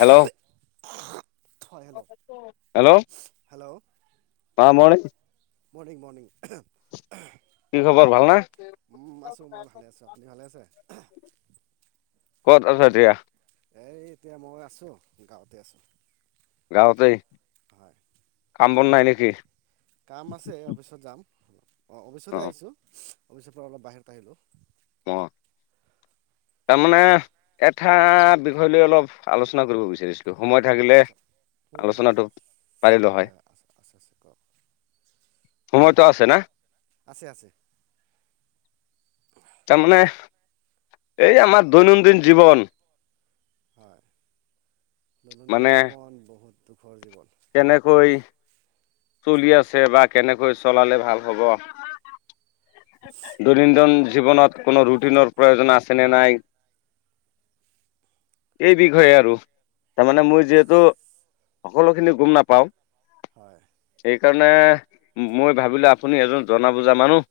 Hello hello সামৰোনে? Morning morning কি খবৰ ভাল নে? [inaudible] আছোঁ মই ভালে আছোঁ আপুনি ভালে আছে ক'ত আছা এতিয়া? এই এতিয়া মই আছোঁ, গাঁৱতে আছোঁ। গাঁৱতেই? হয়। কাম বন নাই নেকি? কাম আছে, অফিচত যাম, অ' অফিচতে আহিছো, অফিচৰ পৰা অলপ বাহিৰত আহিলো। অ', তাৰমানে হয় এটা বিষয় লৈ অলপ আলোচনা কৰিব বিচাৰিছিলো। সময় থাকিলে আচ্ছা উম, আলোচনাটো পাৰিলো হয়। আছে আছে আছে কওক হয় সময়তো আছে না? আছে আছে তাৰমানমানে, এই আমাৰ দৈনন্দিন জীৱন হয়, মানে দৈনন্দিন জীৱন বহুত দুখৰ জীৱন। কেনেকৈ চলি আছে বা কেনেকৈ চলালে ভাল হ'ব দৈনন্দিন জীৱনত কোনো ৰুটিনৰ প্ৰয়োজন আছে নে নাই এই বিষয়ে আৰু। তাৰমানে মই যিহেতু সকলো খিনি গুম নাপাওঁ হয়। সেইকাৰণে, মই ভাবিলো আপুনি এজন জনা বুজা মানুহ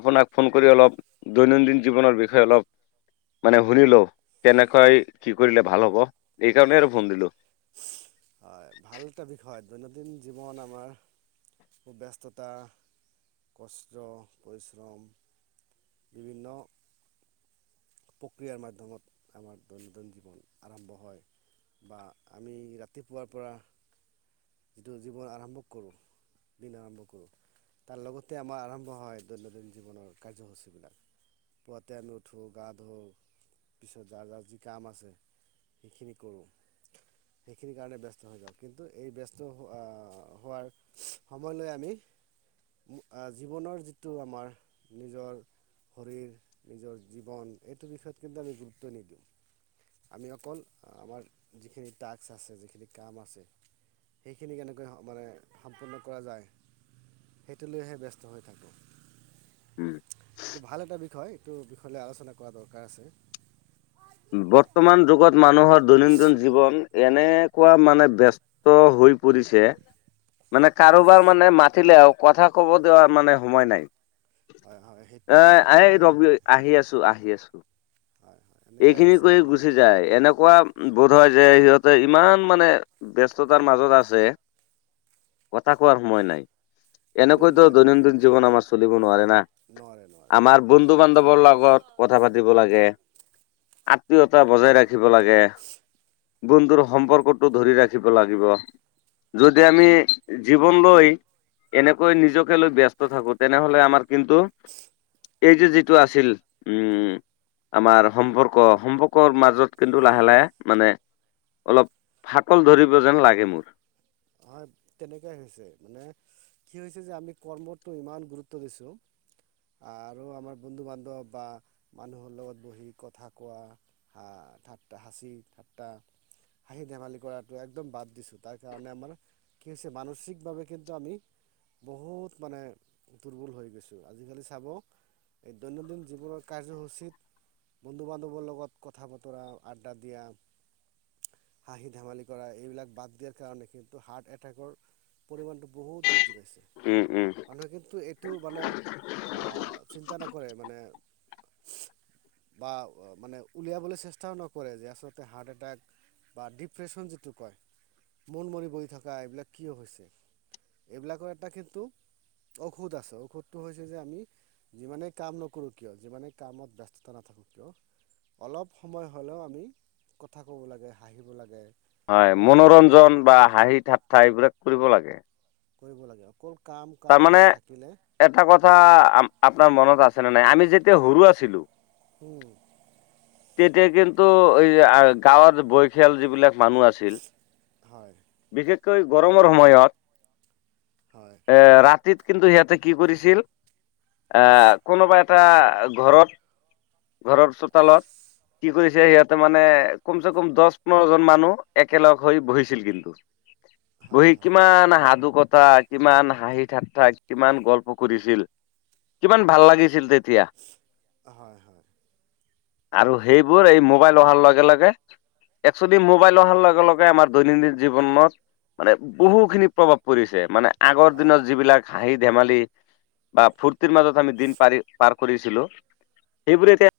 আপোনাক ফোন কৰি অলপ, দৈনন্দিন জীৱনৰ বিষয়ে অলপ মানে শুনিলো, কেনেকাই কি কৰিলে ভাল হ'ব, এই কাৰণেই আৰু ফোন দিলো। [inaudible] হয় ভাল এটা বিষয়, দৈনন্দিন জীৱন আমাৰ ব্যস্ততা, কষ্ট, পৰিশ্ৰম বিভিন্ন প্ৰক্ৰিয়াৰ মাধ্যমত, আমাৰ দৈনন্দিন জীৱন আৰম্ভ হয়। বা আমি ৰাতিপুৱাৰ পৰা, যিটো জীৱন আৰম্ভ কৰোঁ বিনা আৰম্ভ কৰোঁ তাৰ লগতে আমাৰ আৰম্ভ হয় দৈনন্দিন জীৱনৰ কাৰ্যসূচীবিলাক, পুৱাতে আমি উঠো গা ধো, পিছত যাৰ-যাৰ যি কাম আছে সেইখিনি কৰোঁ। সেইখিনিৰ কাৰণে ব্যস্ত হৈ যাওঁ, কিন্তু এই ব্যস্ত হোৱা-হোৱাৰ সময়লৈ আমি আহ, জীৱনৰ যিটো আমাৰ নিজৰ শৰীৰ, নিজৰ জীৱন, এইটো বিষয়ত কিন্তু আমি গুৰুত্ব নিদিওঁ। আমি অকল আমাৰ যিখিনি টাস্ক আছে যিখিনি কাম আছে সেইখিনি কেনেকৈ মানে সম্পূৰ্ণ কৰা যায় সেইটো লৈহে ব্যস্ত হৈ থাকোঁ। উম, এইটো ভাল এটা বিষয়, এইটো বিষয় লৈ আলোচনা কৰা দৰকাৰ আছে। বৰ্তমান যুগত মানুহৰ দৈনন্দিন জীৱন, এনেকুৱা মানে ব্যস্ত হৈ পৰিছে মানে কাৰোবাৰ মানে মাতিলে, আৰু কথা ক'ব দিয়া মানে সময় নাই। হয় হয় সেই এ হয় এই হয় ৰবি হয় আহি আছো আহি আছো। হয় এনেকুৱাই এইখিনি হৈছে কৰি মানে গুচি যায়, এনেকুৱা বোধ হয় যে, সিহঁতে ইমান মানে ব্যস্ততাৰ মাজত আছে কথা কোৱাৰ সময় নাই, সেইটোৱে এনেকৈতো মই দৈনন্দিন জীৱন আমাৰ চলিব নোৱাৰে না। নোৱাৰে নোৱাৰে আমাৰ বন্ধু বান্ধৱৰ লগত কথা পাতিব লাগে। আত্মীয়তা বজাই ৰাখিব লাগে বন্ধুৰ সম্পৰ্কটো ধৰি ৰাখিব লাগিব। যদি আমি জীৱন লৈ এনেকৈ নিজকে লৈ ব্যস্ত থাকো, তেনেহলে আমাৰ কিন্তু এই যে যিটো আছিল, উম, আমাৰ সম্পৰ্ক, সম্পৰ্কৰ মাজত কিন্তু লাহে-লাহে মানে অলপ ফাতল ধৰিব যেন লাগে মোৰ। হয়, তেনেকুৱাই হৈছে মানে কি হৈছে যে আমি কৰ্মটো ইমান গুৰুত্ব দিছোঁ আৰু আমাৰ বন্ধু বান্ধৱ বা মানুহৰ লগত বহি কথা কোৱা ঠাট্টা হাঁচি ঠাট্টা হাঁহি ধেমালি কৰাটো একদম বাদ দিছো, তাৰ কাৰণে আমাৰ কি হৈছে, মানসিকভাৱে কিন্তু আমি বহুত মানে দুৰ্বল হৈ গৈছোঁ, আজিকালি চাব এই দৈনন্দিন জীৱনৰ কাৰ্যসূচীত বন্ধু বান্ধৱৰ লগত কথা বতৰা, আড্ডা দিয়া হাঁহি ধেমালি কৰা, এইবিলাক বাদ দিয়াৰ কাৰণে কিন্তু টো হাৰ্ট এটেকৰ পৰিমাণটো বহুত বৃদ্ধি পাইছে, উম উম মানুহে কিন্তু এই টো মানে আ, চিন্তা নকৰে, মানে বা মানে উলিয়াবলৈ চেষ্টাও নকৰে, যে আচলতে হাৰ্ট আতেক বা ডিপ্ৰেশ্যন যিটো কয়, মন মৰি বহ থকা এইবিলাক কিয় হৈছে? এইবিলাকৰ এটা কিন্তু ঔষধ আছে, ঔষধটো হৈছে যে আমি যিমানে কাম নকৰোঁ কিয়, যিমানে কামত ব্যস্ততা নাথাকো কিয় অলপ সময় হ'লেও আমি কথা ক'ব লাগে, হাঁহিব লাগে, হয়, অলপ মনোৰঞ্জন বা হাঁহি ঠাট্টা, এইবিলাক কৰিব লাগে। কৰিব লাগে অকল কাম কাম তাৰমানে, লৈ থাকিলে এটা হয় কথা আপ-আপোনাৰ মনত আছে নে নাই আমি যেতিয়া সৰু আছিলো হম তেতিয়া কিন্তু এই গাঁৱৰ বয়সীয়াল যিবিলাক মানুহ আছিল, হয় বিশেষকৈ গৰমৰ সময়ত হয়। এ ৰাতিত কিন্তূ ইয়াতে কি কৰিছিল এ কোনোবা এটা ঘৰত ঘৰৰ চোতালত কি কৰিছে ইয়াতে মানে কম চে কম দহ পোন্ধৰ জন মানুহ একেলগ হৈ বহিছিল কিন্তু হয় বহি হয় কিমান সাধু কথা কিমান হাঁহি ঠাট্টা কিমান গল্প কৰিছিল কিমান ভাল লাগিছিল তেতিয়া তিয়া হয় হয় আৰু সেইবোৰ এই মোবাইল অহাৰ লগে লগে একচোৱেলি মোবাইল অহাৰ লগে লগে আমাৰ দৈনন্দিন জীৱনত মানে বহু খিনি প্ৰভাৱ পৰিছে, মানে আ অঁ দিনত যিবিলাক হাঁহি ধেমালি বা ফূৰ্তিৰ মাজত আমি দিন পাৰি পাৰ কৰিছিলো, সেইবোৰ এতিয়া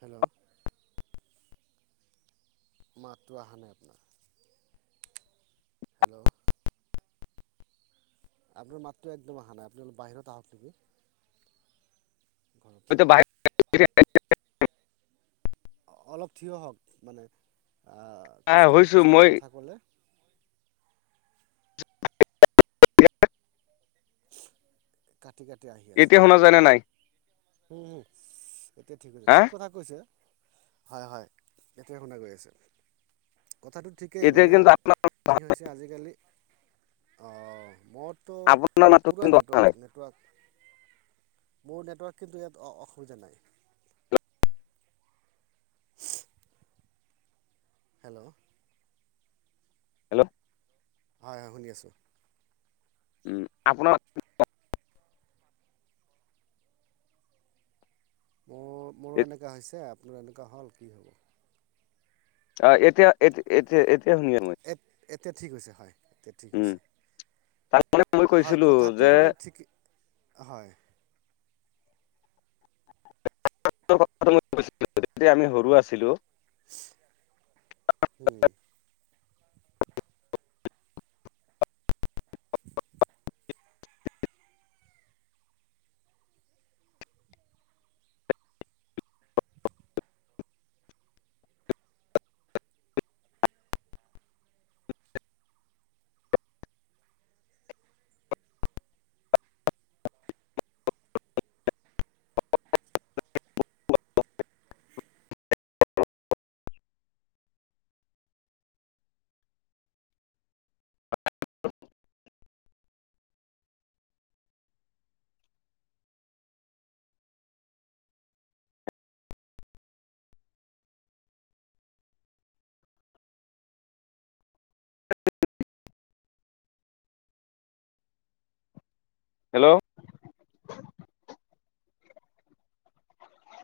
হেল্ল' মাতটো অহা নাই আপোনাৰ। হেল্ল' আপোনাৰ মাতটো একদম আহা নাই, আপুনি অলপ বাহিৰত আহক নকি? [inaudible] অলপ থিয় হওঁক মানে আ খোজকাঢ়ি হৈছো খোজকাঢ়ি মই কথা ক'লে ঠিক এতিয়া আহি আছে শুনা যায় নে নাই এতিয়া ঠিক হা ঠিক কথা কৈছে হয় হয় এতিয়া শুনা গৈ আছে কথাটো ঠিকেই এতিয়া মানে কিন্তু আপোনাৰ কি হৈছে আজিকালি অ মোৰতো আপোনাৰ মাতটো পূৰা কিন্তু অহা নাই নেটৱৰ্ক নেটৱৰ্ক মোৰ নেটৱৰ্ক কিন্তু ইয়াত অসুবিধা নাই হেল্ল' হেল্ল' হয় হয় শুনি আছোঁ উম আপোনাৰ মোৰ মোৰো এনেকুৱা হৈছে আপোনাৰ এনেকুৱা হ'ল কি হ'ব অ এতিয়া এতি এতিয়া এতিয়া শুনিয় মই এ এতিয়া ঠিক হৈছে হয় এতিয়া ঠিক উম হৈছে তাৰমানে মই হয় কৈছিলো কথাটো যে মানে ঠিক হয় আমি সৰু আছিলো উম হেল্ল'